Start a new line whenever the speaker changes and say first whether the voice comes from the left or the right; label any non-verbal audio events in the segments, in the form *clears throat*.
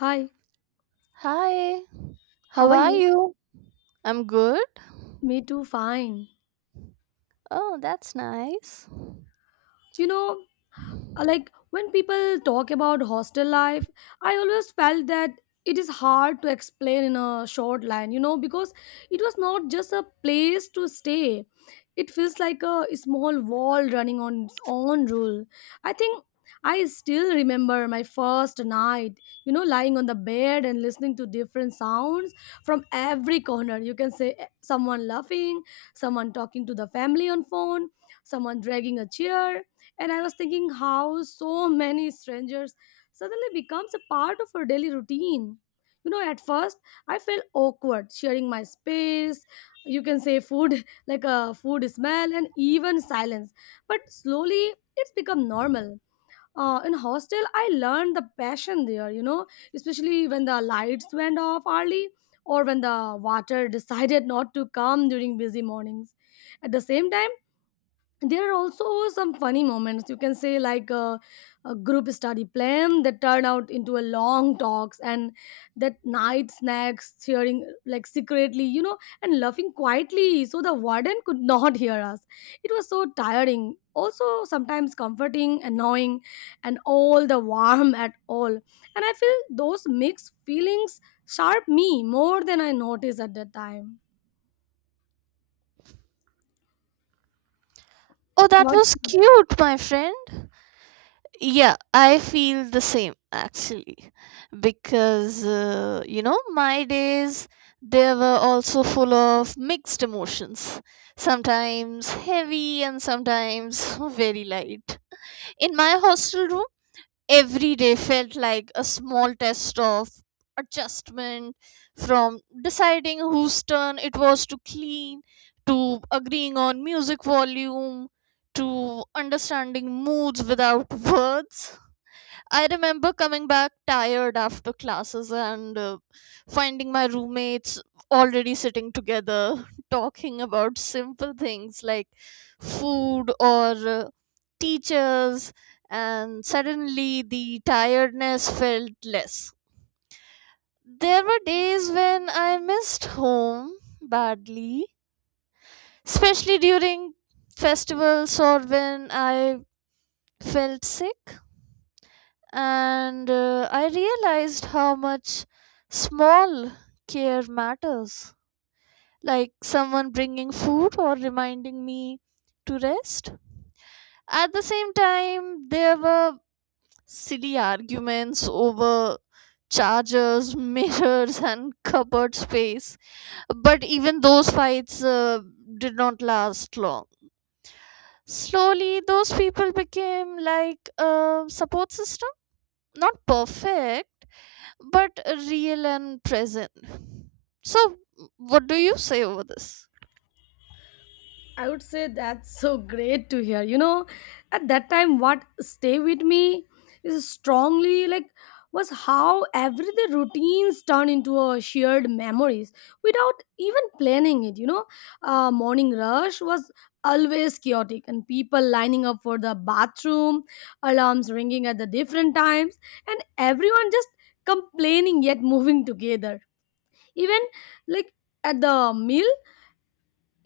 left: Hi,
right: Hi,
left: how
right: how
left: are
right: are
left: you?
right: you? I'm good.
left: Me too, fine.
right: Oh, that's nice.
left: You know, like when people talk about hostel life, I always felt that it is hard to explain in a short line, because it was not just a place to stay. It feels like a small wall running on its own rule. I think I still remember my first night, lying on the bed and listening to different sounds from every corner. You can say someone laughing, someone talking to the family on phone, someone dragging a chair, and I was thinking how so many strangers suddenly becomes a part of our daily routine. At first, I felt awkward sharing my space. You can say food *laughs* like a food smell and even silence. But slowly it's become normal. In hostel I learned the passion there, especially when the lights went off early or when the water *laughs* decided not to come during busy mornings. At the same time, there are also some funny moments. You can say like a group study plan that turn out into a long talks, and that night snacks cheering like secretly, and laughing quietly so the warden could *laughs* not hear us. It was so tiring, also sometimes comforting, annoying, and all the warm at all. And I feel those mixed feelings sharp me more than I noticed at that time.
right: Oh, that
left: What?
right: was cute, my friend. Yeah, I feel the same actually. Because, you know, my days, they were also full of mixed emotions. Sometimes heavy and sometimes *laughs* very light. In my hostel room, every day felt like a small test of adjustment, from deciding whose turn it was to clean, to agreeing on music volume, to understanding moods without words. I remember coming back tired after classes and finding my roommates already sitting together *laughs* talking about simple things like food or teachers, and suddenly the tiredness felt less. There were days when I missed home badly, especially during festivals or when I felt sick. And I realized how much small care matters. Like someone bringing food or reminding me to rest. At the same time, there were silly arguments over chargers, *laughs* mirrors, and cupboard space. But even those fights did not last long. Slowly, those people became like a support system. Not perfect, but real and present. So, what do you say over this?
left: I would say that's so great to hear. At that time, what stay with me is strongly was how every the routines turn into a shared memories without even planning it. Morning rush was always chaotic, and people lining up for the bathroom, alarms ringing at the different times, and everyone just complaining yet moving together. Even like at the meal,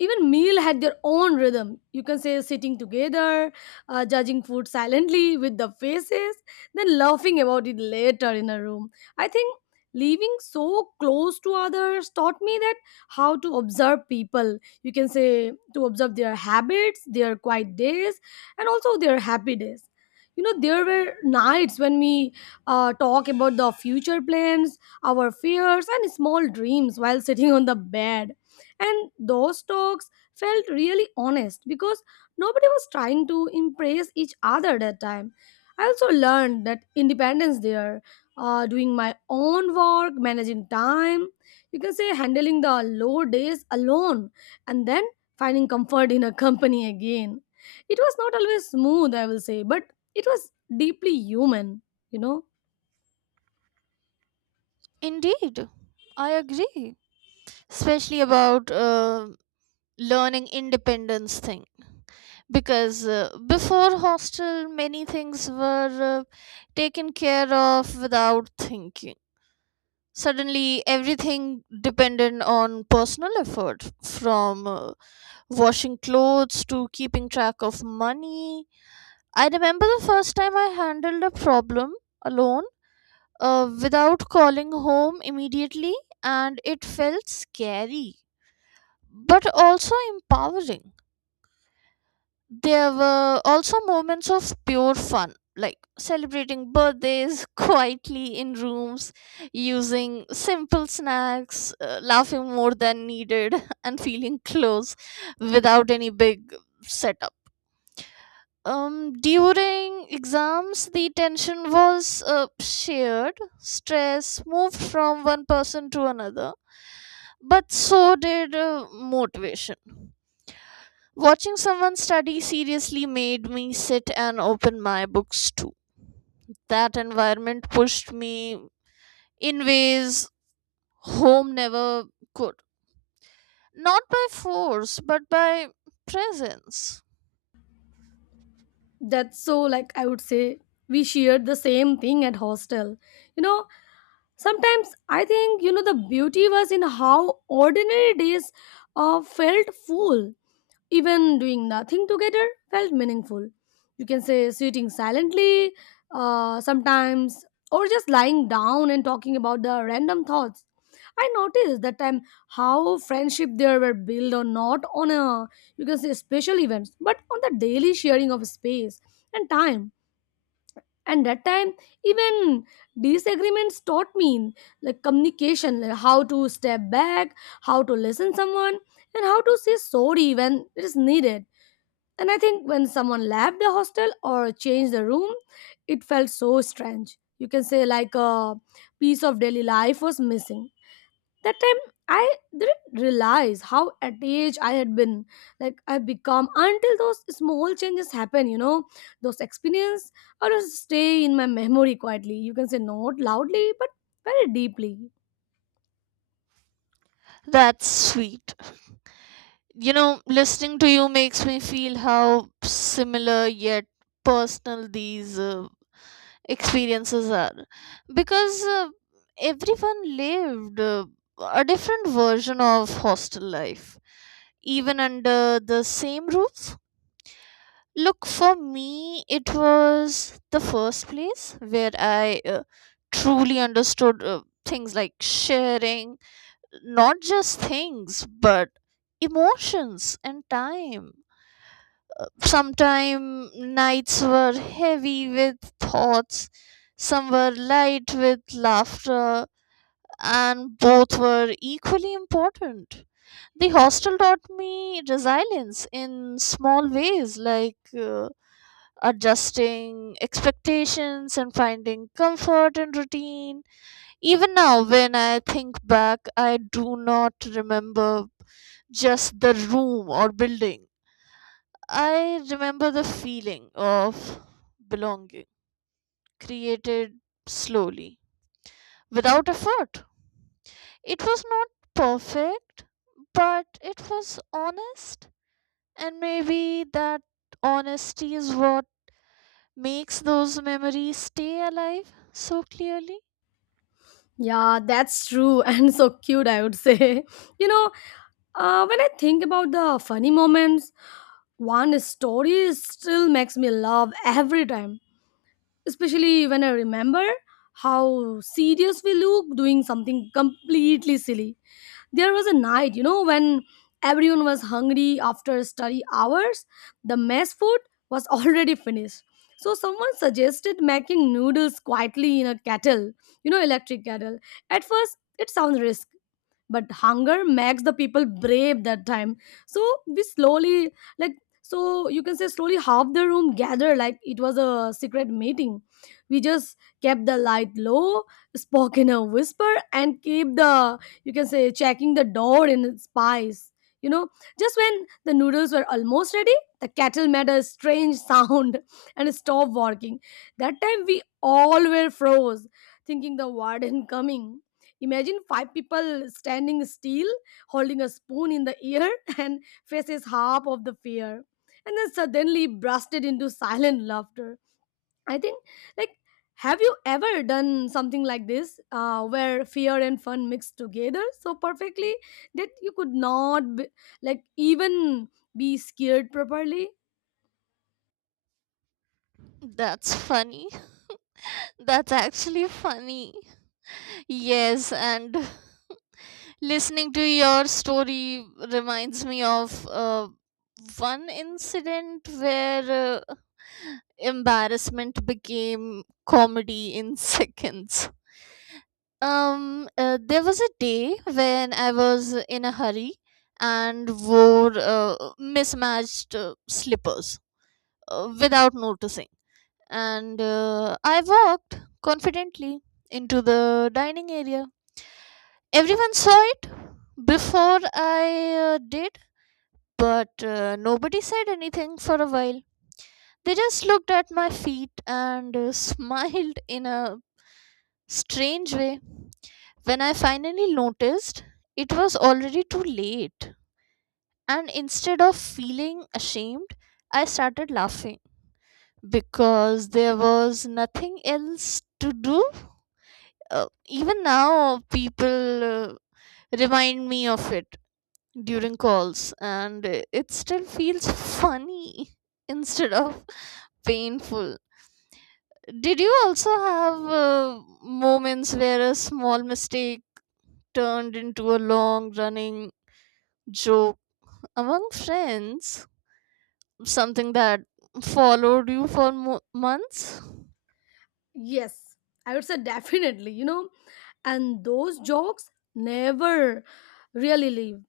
left: even meal had their own rhythm. You can say sitting together, judging food silently with the faces, then laughing about it later in a room. I think living so close to others taught me that how to observe people. You can say to observe their habits, their quiet days, and also their happy days. There were nights when we talk about the future plans, our fears and small dreams while sitting on the bed, and those talks felt really honest because nobody was trying to impress each other that time. I also learned that independence there, doing my own work, managing time, you can say handling the low days alone, and then finding comfort in a company again. It was not always smooth, I will say, but it was deeply human, you know.
right: Indeed, I agree, especially about learning independence thing. Because before hostel, many things were taken care of without thinking. Suddenly, everything depended on personal effort, from washing clothes to keeping track of money. I remember the first time I handled a problem alone, without calling home immediately, and it felt scary but also empowering. There were also moments of pure fun, like celebrating birthdays *laughs* quietly in rooms, using simple snacks, laughing more than needed, *laughs* and feeling close without any big setup. During exams, the tension was shared, stress moved from one person to another, but so did motivation. Watching someone study seriously made me sit and open my books too. That environment pushed me in ways home never could. Not by force, but by presence.
left: That's so, I would say, we shared the same thing at hostel. You know, Sometimes I think, the beauty was in how ordinary days felt full. Even doing nothing together felt meaningful. You can say sitting silently sometimes, or just lying down and talking about the random thoughts. I noticed that time how friendship there were built or not on a, you can say, special events, but on the daily sharing of space and time. And that time, even disagreements taught me like communication, like how to step back, how to listen someone, and how to say sorry when it is needed. And I think when someone left the hostel or changed the room, it felt so strange. You can say like a piece of daily life was missing. That time I didn't realize how attached I had been, I become, until those small changes happen. Those experience or just stay in my memory quietly. You can say not loudly, but very deeply.
right: That's sweet. You know, listening to you makes me feel how similar yet personal these experiences are. Because everyone lived a different version of hostel life, even under the same roof. Look, for me, it was the first place where I truly understood things like sharing, not just things, but emotions and time. Sometimes nights were heavy with thoughts, some were light with laughter, and both were equally important. The hostel taught me resilience in small ways, like adjusting expectations and finding comfort in routine. Even now, when I think back, I do not remember just the room or building. I remember the feeling of belonging, created slowly, without effort. It was not perfect, but it was honest, and maybe that honesty is what makes those memories stay alive so clearly.
left: Yeah, that's true, *laughs* and so cute, I would say. *laughs* you know when I think about the funny moments, one story still makes me laugh every time, especially when I remember how serious we look doing something completely silly. There was a night, when everyone was hungry after study hours. The mess food was *laughs* already finished. So someone suggested making noodles quietly in a kettle, you know, electric kettle. At first, it sounds risky, but hunger makes the people brave that time. So we slowly, you can say slowly, half the room gathered like it was a secret meeting. We just kept the light low, spoke in a whisper, and keep the, you can say, checking the door in spies. you know just when the noodles were almost ready, the kettle made a strange sound *laughs* and stopped working. That time we all were froze, thinking the warden coming. Imagine five people standing still, holding a spoon in the air, *laughs* and faces half of the fear, and then suddenly bursted into silent laughter. I think, like, have you ever done something like this, where fear and fun mixed together so perfectly that you could not, even be scared properly?
right: That's funny. *laughs* That's actually funny. Yes, and listening to your story reminds me of one incident where embarrassment became comedy in *laughs* seconds. There was a day when I was in a hurry and wore mismatched slippers without noticing, and I walked confidently into the dining area. Everyone saw it before I did. But nobody said anything for a while. They just looked at my feet and *laughs* smiled in a strange way. When I finally noticed, it was already too late. And instead of feeling ashamed, I started laughing because there was nothing else to do. Even now, people uh, remind me of it during calls, and it still feels funny *laughs* instead of painful. Did you also have moments where a small mistake turned into a long running joke among friends? Something that followed you for months?
left: Yes, I would say *laughs* definitely. And those jokes never really leave,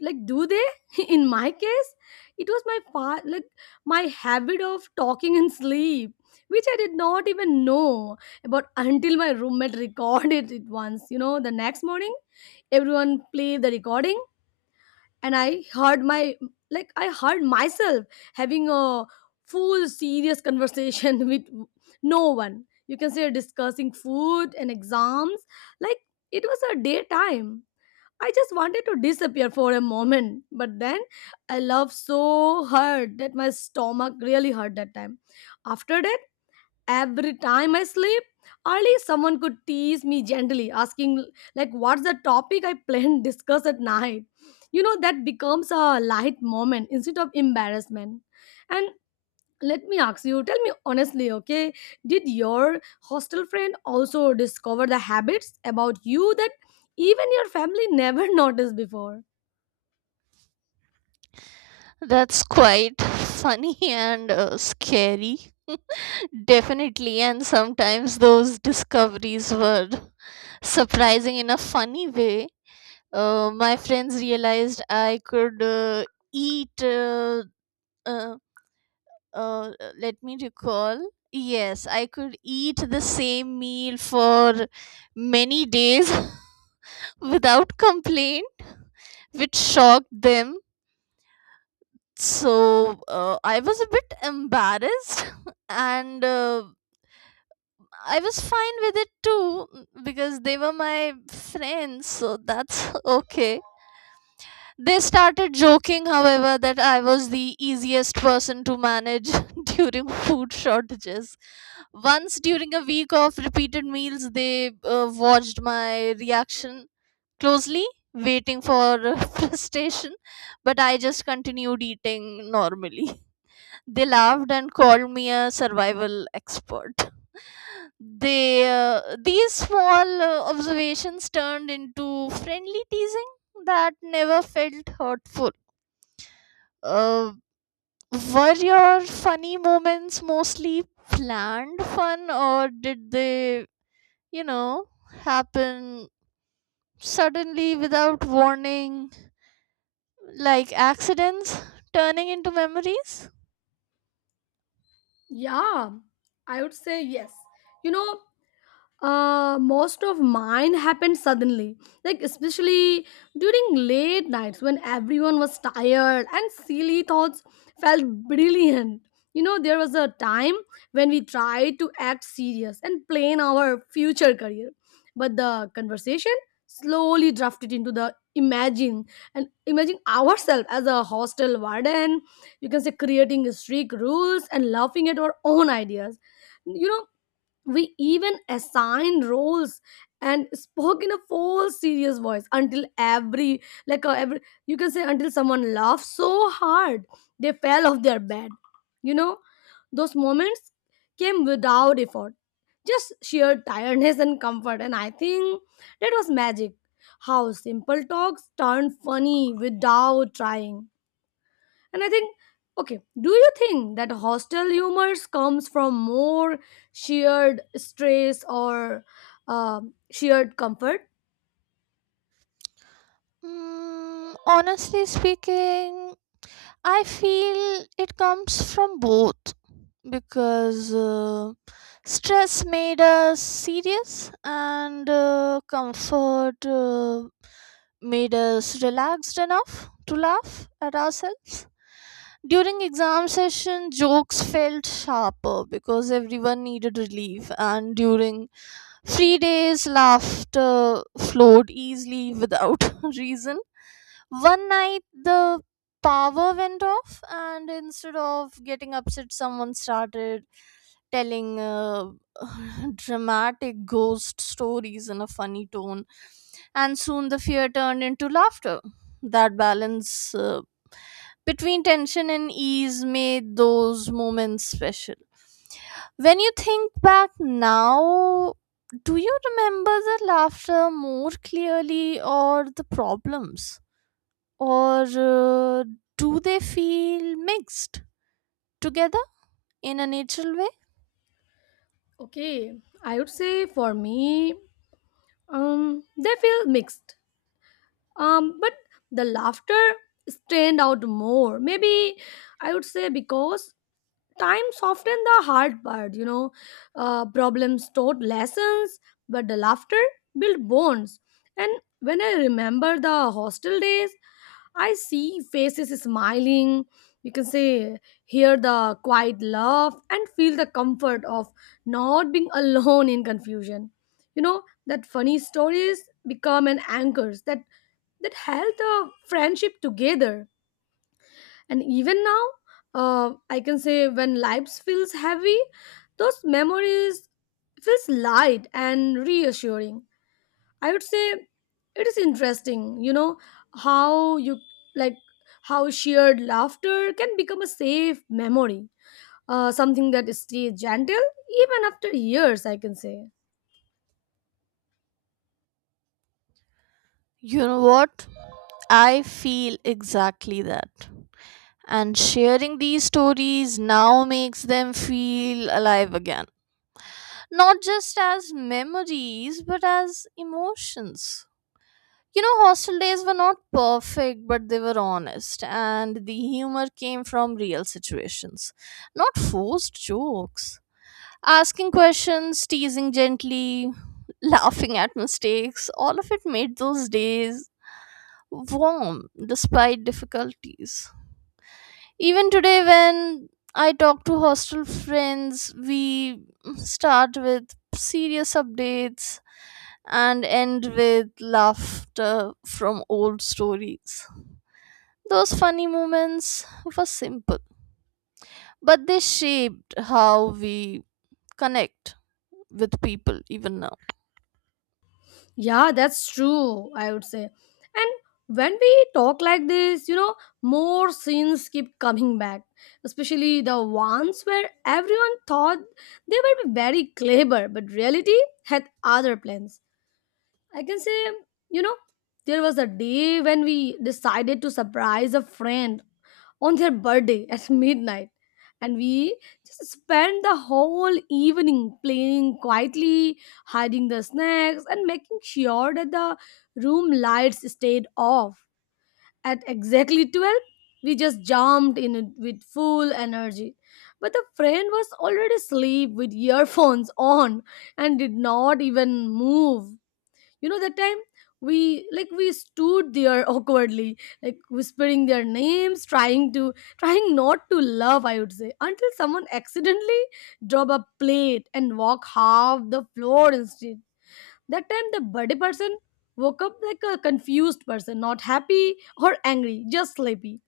left: like do they? *laughs* In my case it was my my habit of talking in sleep, which I did not even know about until my roommate *laughs* recorded it once. The next morning everyone played the recording, and I heard my, I heard myself having a full serious conversation *laughs* with no one. You can say discussing food and exams like it was a daytime. I just wanted to disappear for a moment, but then I laughed so hard that my stomach really hurt that time. After that, every time I sleep early, someone could tease me gently, asking like what's the topic I plan discuss at night. You know, that becomes a light moment instead of embarrassment. And let me ask you, tell me honestly, okay, did your hostel friend also discover the habits about you that even your family never *laughs* noticed before?
right: That's quite funny *laughs* and scary. Definitely, and sometimes those discoveries were *laughs* surprising in a funny way. My friends realized I could eat. Uh, Let me recall. Yes, I could eat the same meal for many days *laughs* without complaint, which shocked them. So I was a bit embarrassed, *laughs* and I was fine with it too because they were my friends, so that's *laughs* okay. They started joking, however, that I was the easiest person to manage *laughs* during food shortages. Once during a week of repeated meals, they watched my reaction closely, waiting for *laughs* frustration, but I just continued eating normally. *laughs* They laughed and called me a survival expert. They These small observations turned into friendly teasing that never felt hurtful. Uh, were your funny moments mostly planned fun, or did they, you know, happen suddenly without warning, like accidents turning into memories?
left: Yeah, I would say yes. you know Most of mine happened suddenly, especially during late nights when everyone was tired and silly thoughts felt brilliant. You know, there was a time when we tried to act serious and plan our future career, but the conversation slowly drifted into the imagine ourselves as a hostel warden. You can say creating strict rules and laughing at our own ideas. you know we even assign roles and spoke in a full serious voice until every you can say until someone laughed so hard they fell off their bed. you know those moments came without effort, just sheer tiredness and comfort. And I think that was magic, how simple talks turned funny without trying. And I think, okay, do you think that hostel humors comes from more shared stress or shared comfort?
right: Mm, honestly speaking, I feel it comes from both because stress made us serious and comfort made us relaxed enough to laugh at ourselves. During exam session, jokes felt sharper because everyone needed relief, and during free days, laughter flowed easily without *laughs* reason. One night the power went off, and instead of getting upset, someone started telling *laughs* dramatic ghost stories in a funny tone, and soon the fear turned into laughter. That balance between tension and ease made those moments special. When you think back now, do you remember the laughter more clearly, or the problems, or do they feel mixed together in a natural way?
left: Okay, I would say for me, they feel mixed. But the laughter stand out more. Maybe, I would say, because time softened the hard part. Problems taught lessons, but the laughter built bonds. And when I remember the hostel days, I see faces smiling. You can say, hear the quiet laugh and feel the comfort of not being *laughs* alone in confusion. You know, that funny stories become an anchors that held the friendship together. And even now, I can say when life feels heavy, those memories feels light and reassuring. I would say it is interesting, how you like how shared laughter can become a safe memory, something that stays gentle even after years, I can say.
right: You know what? I feel exactly that. And sharing these stories now makes them feel alive again. Not just as memories, but as emotions. You know, hostel days were not perfect, but they were honest, and the humor came from real situations, not forced jokes. Asking questions, teasing gently, *laughs* laughing at mistakes, all of it made those days warm despite difficulties. Even today, when I talk to hostel friends, we start with serious updates and end with laughter from old stories. Those funny moments were simple, but they shaped how we connect with people even now.
left: Yeah, that's true, I would say. And when we talk like this, more scenes keep coming back, especially the ones where everyone thought they were very clever, but reality had other plans, I can say. you know, there was a day when we decided to surprise a friend on their birthday *laughs* at midnight. And we just spent the whole evening playing quietly, hiding the snacks, and making sure that the room lights stayed off. At exactly 12, we just jumped in it with full energy. But the friend was already asleep with earphones on and did not even move. That time we we stood there *laughs* awkwardly, whispering their names, trying not to laugh, I would say, until someone accidentally drop a plate and walk half the floor instead. That time the birthday person woke up like a confused person, not happy or angry, just sleepy.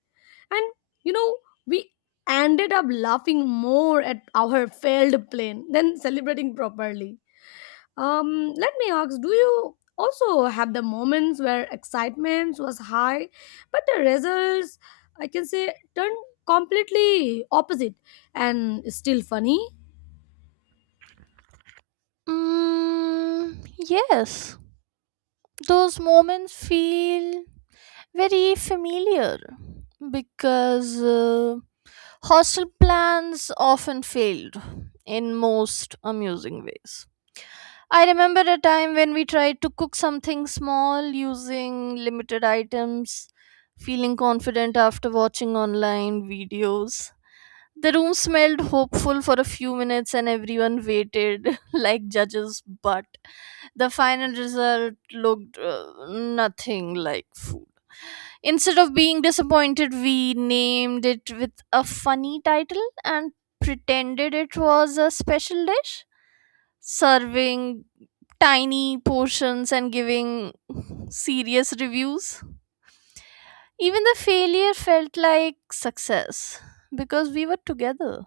left: And you know we ended up laughing more at our failed plan than *laughs* celebrating properly. Let me ask, do you also have the moments where excitement was high, but the results, I can say, turned completely opposite and still funny?
right: Mm, yes, those moments feel very familiar because hostel plans often failed in most amusing ways. I remember a time when we tried to cook something small using limited items, feeling confident after watching online videos. The room smelled hopeful for a few minutes and everyone waited *laughs* like judges, but the final result looked nothing like food. Instead of being disappointed, we named it with a funny title and pretended it was a special dish, serving tiny portions and giving *laughs* serious reviews. Even the failure felt like success because we were together.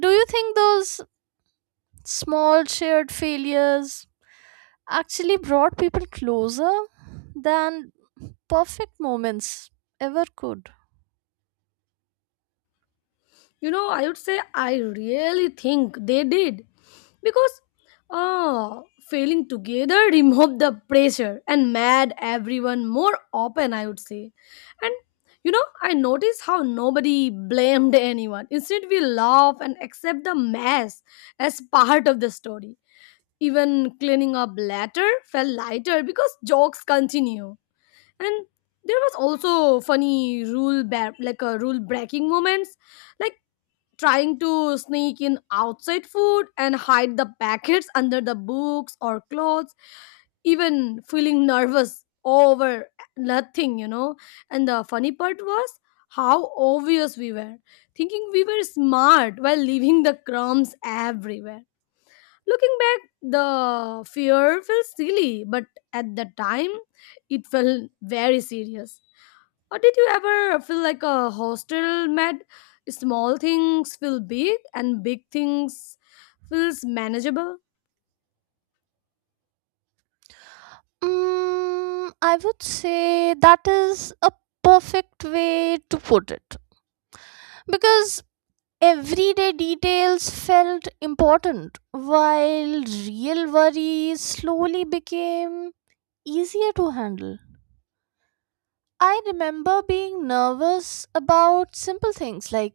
right: Do you think those small shared failures actually brought people closer than perfect moments ever could?
left: You know, I would say I really think they did, because uh failing together *laughs* removed the pressure and made everyone more open, I would say. And I noticed how nobody blamed anyone. Instead, we laugh and accept the mess as part of the story. Even cleaning up later felt lighter because jokes continue. And there was also funny like a rule breaking moments, like trying to sneak in outside food and hide the packets *laughs* under the books or clothes, even feeling nervous over nothing. And the funny part was how obvious we were, thinking we were smart while leaving the crumbs everywhere. Looking back, the fear felt silly, but at the time, it felt very serious. Or did you ever feel like a hostel mad? Small things feel big and big things feels manageable.
right: Mm, I would say that is a perfect way to put it because everyday details felt important while real worries slowly became easier to handle. I remember being nervous about simple things like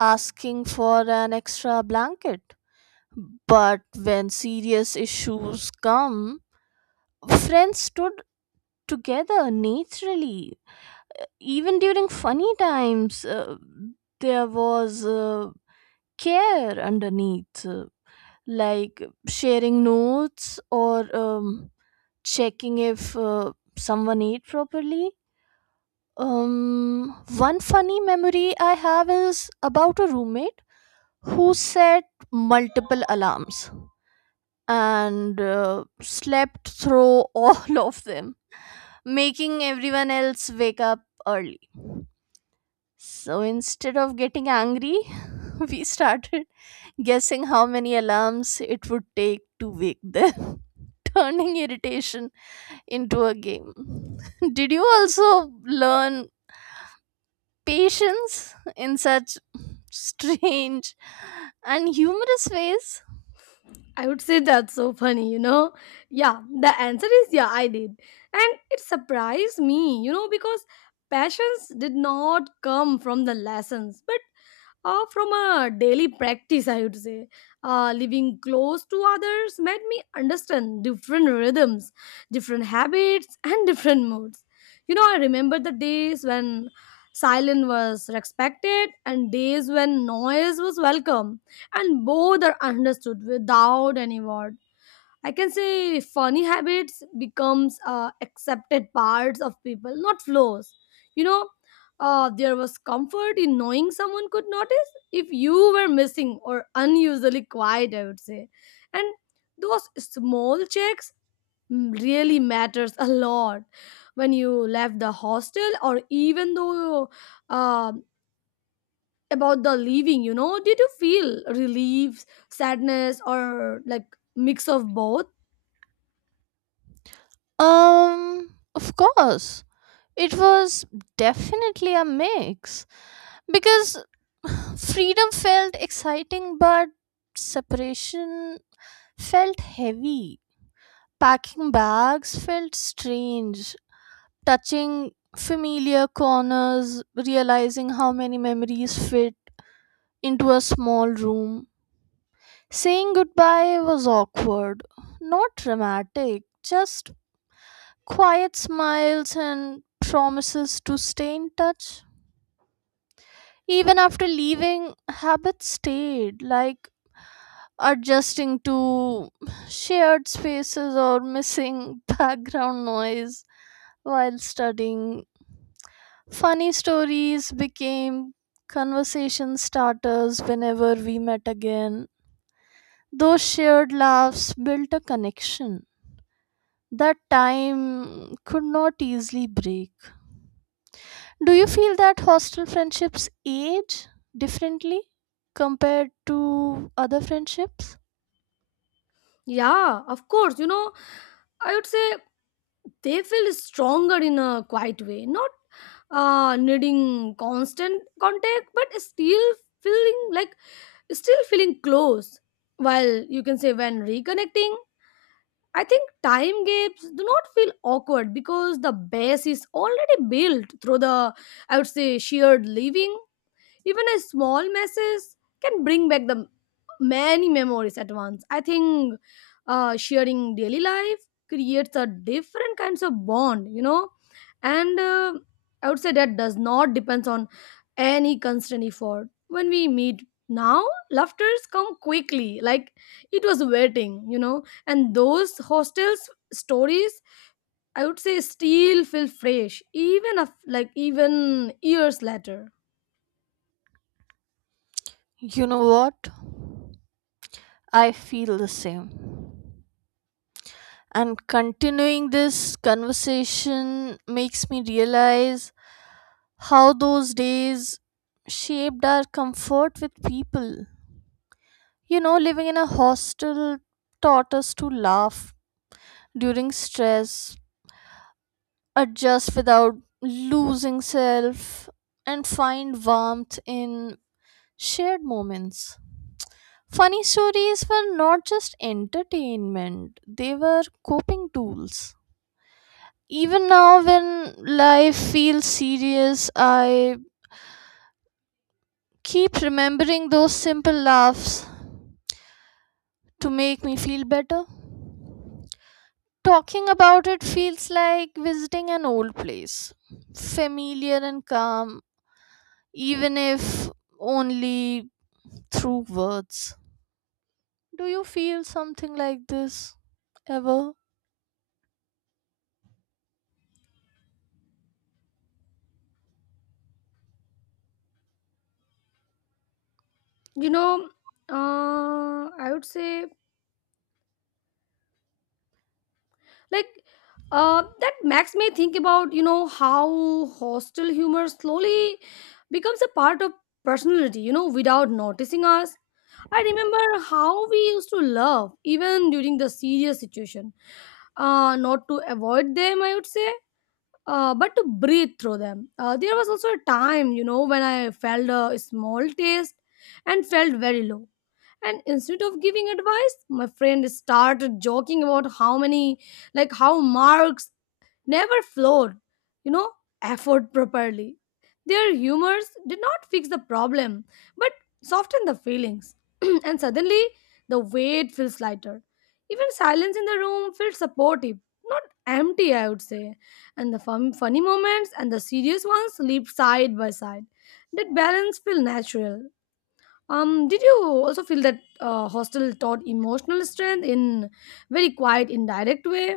right: asking for an extra blanket. But when serious issues come, friends stood together naturally. Even during funny times, there was care underneath, like sharing notes or checking if someone ate properly. One funny memory I have is about a roommate who set multiple alarms and slept through *laughs* all of them, making everyone else wake up early. So instead of getting angry, *laughs* we started guessing how many alarms it would take to wake them, *laughs* turning irritation into a game. *laughs* Did you also learn patience in such strange and humorous ways?
left: I would say that's so funny, you know? Yeah, the answer is yeah, I did. And it surprised me, you know, because passions did not come from the lessons, but from a daily practice, I would say. Living close to others made me understand different rhythms, different habits *laughs* and different moods. You know, I remember the days when silence was respected and days when noise was welcome, and both are understood without any word. I can say funny habits becomes accepted parts of people, not flaws. You know, there was comfort in knowing someone could notice if you were missing or unusually quiet, I would say. And those small checks really matters a lot when you left the hostel. Or even though, uh, about the leaving, you know, did you feel relief, sadness, or like mix of both?
right: Of course. It was definitely a mix because *sighs* freedom felt exciting, but separation felt heavy. Packing bags felt strange. Touching familiar corners, realizing how many memories fit into a small room. Saying goodbye was awkward, not dramatic, just quiet smiles and promises to stay in touch. Even after leaving, habits stayed, like adjusting to shared spaces or missing *laughs* background noise while studying. Funny stories became conversation starters whenever we met again. Those shared laughs built a connection that time could not easily break. Do you feel that hostel friendships age differently compared to other friendships?
left: Yeah, of course. You know, I would say they feel stronger in a quiet way, not needing constant contact, but still feeling like still feeling close. While you can say when reconnecting, I think time gaps do not feel awkward because the base is already built through the I would say shared living. Even a small message can bring back the many memories at once. I think sharing daily life creates a different kinds of bond, you know, and I would say that does not depends on any constant effort. When we meet now, laughters come quickly, like it was waiting, you know, and those hostels stories, I would say, still feel fresh, even like even years later.
right: You know what? I feel the same. And continuing this conversation makes me realize how those days shaped our comfort with people. You know, living in a hostel taught us to laugh during stress, adjust without losing self, and find warmth in shared moments. Funny stories were not just entertainment, they were coping tools. Even now, when life feels serious, I keep remembering those simple laughs to make me feel better. Talking about it feels like visiting an old place, familiar and calm, even if only through words. Do you feel something like this ever?
left: you know I would say like that makes me think about, you know, how hostile humor slowly becomes a part of personality, you know, without noticing us. I remember how we used to laugh even during the serious situation, not to avoid them, I would say, but to breathe through them. There was also a time, you know, when I felt a small taste and felt very low, and instead of giving advice my friend started joking about how many, how marks never flowed, you know, effort properly. Their humors did not fix the problem, but soften the feelings. *clears throat* And suddenly the weight feels lighter. Even silence in the room feels supportive, not empty, I would say. And the funny moments and the serious ones leap side by side. That balance feel natural. Did you also feel that hostel taught emotional strength in very quiet, indirect way?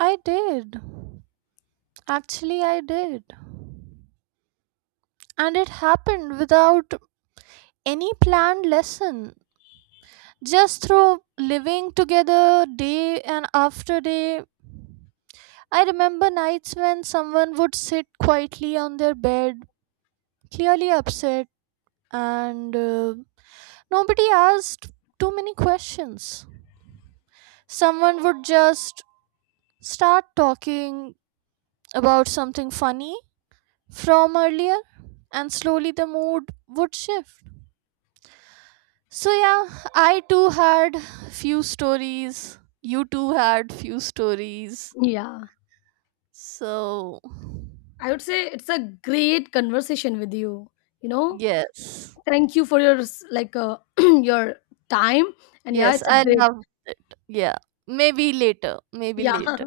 right: I did. Actually, I did. And it happened without any planned lesson, just through living together day and after day. I remember nights when someone would sit quietly on their bed, clearly upset, and nobody asked too many questions. Someone would just start talking about something funny from earlier, and slowly the mood would shift. So yeah, I too had few stories. You too had few stories.
left: Yeah,
right: So
left: I would say it's a great conversation with you. You know,
right: yes.
left: thank you for your like *clears throat* your time, and yeah,
right: Yes,
left: it's a
right: I
left: great
right: love, yeah. Maybe later. Maybe
left: yeah. *laughs*
right: later.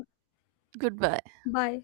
right: Goodbye.
left: Bye.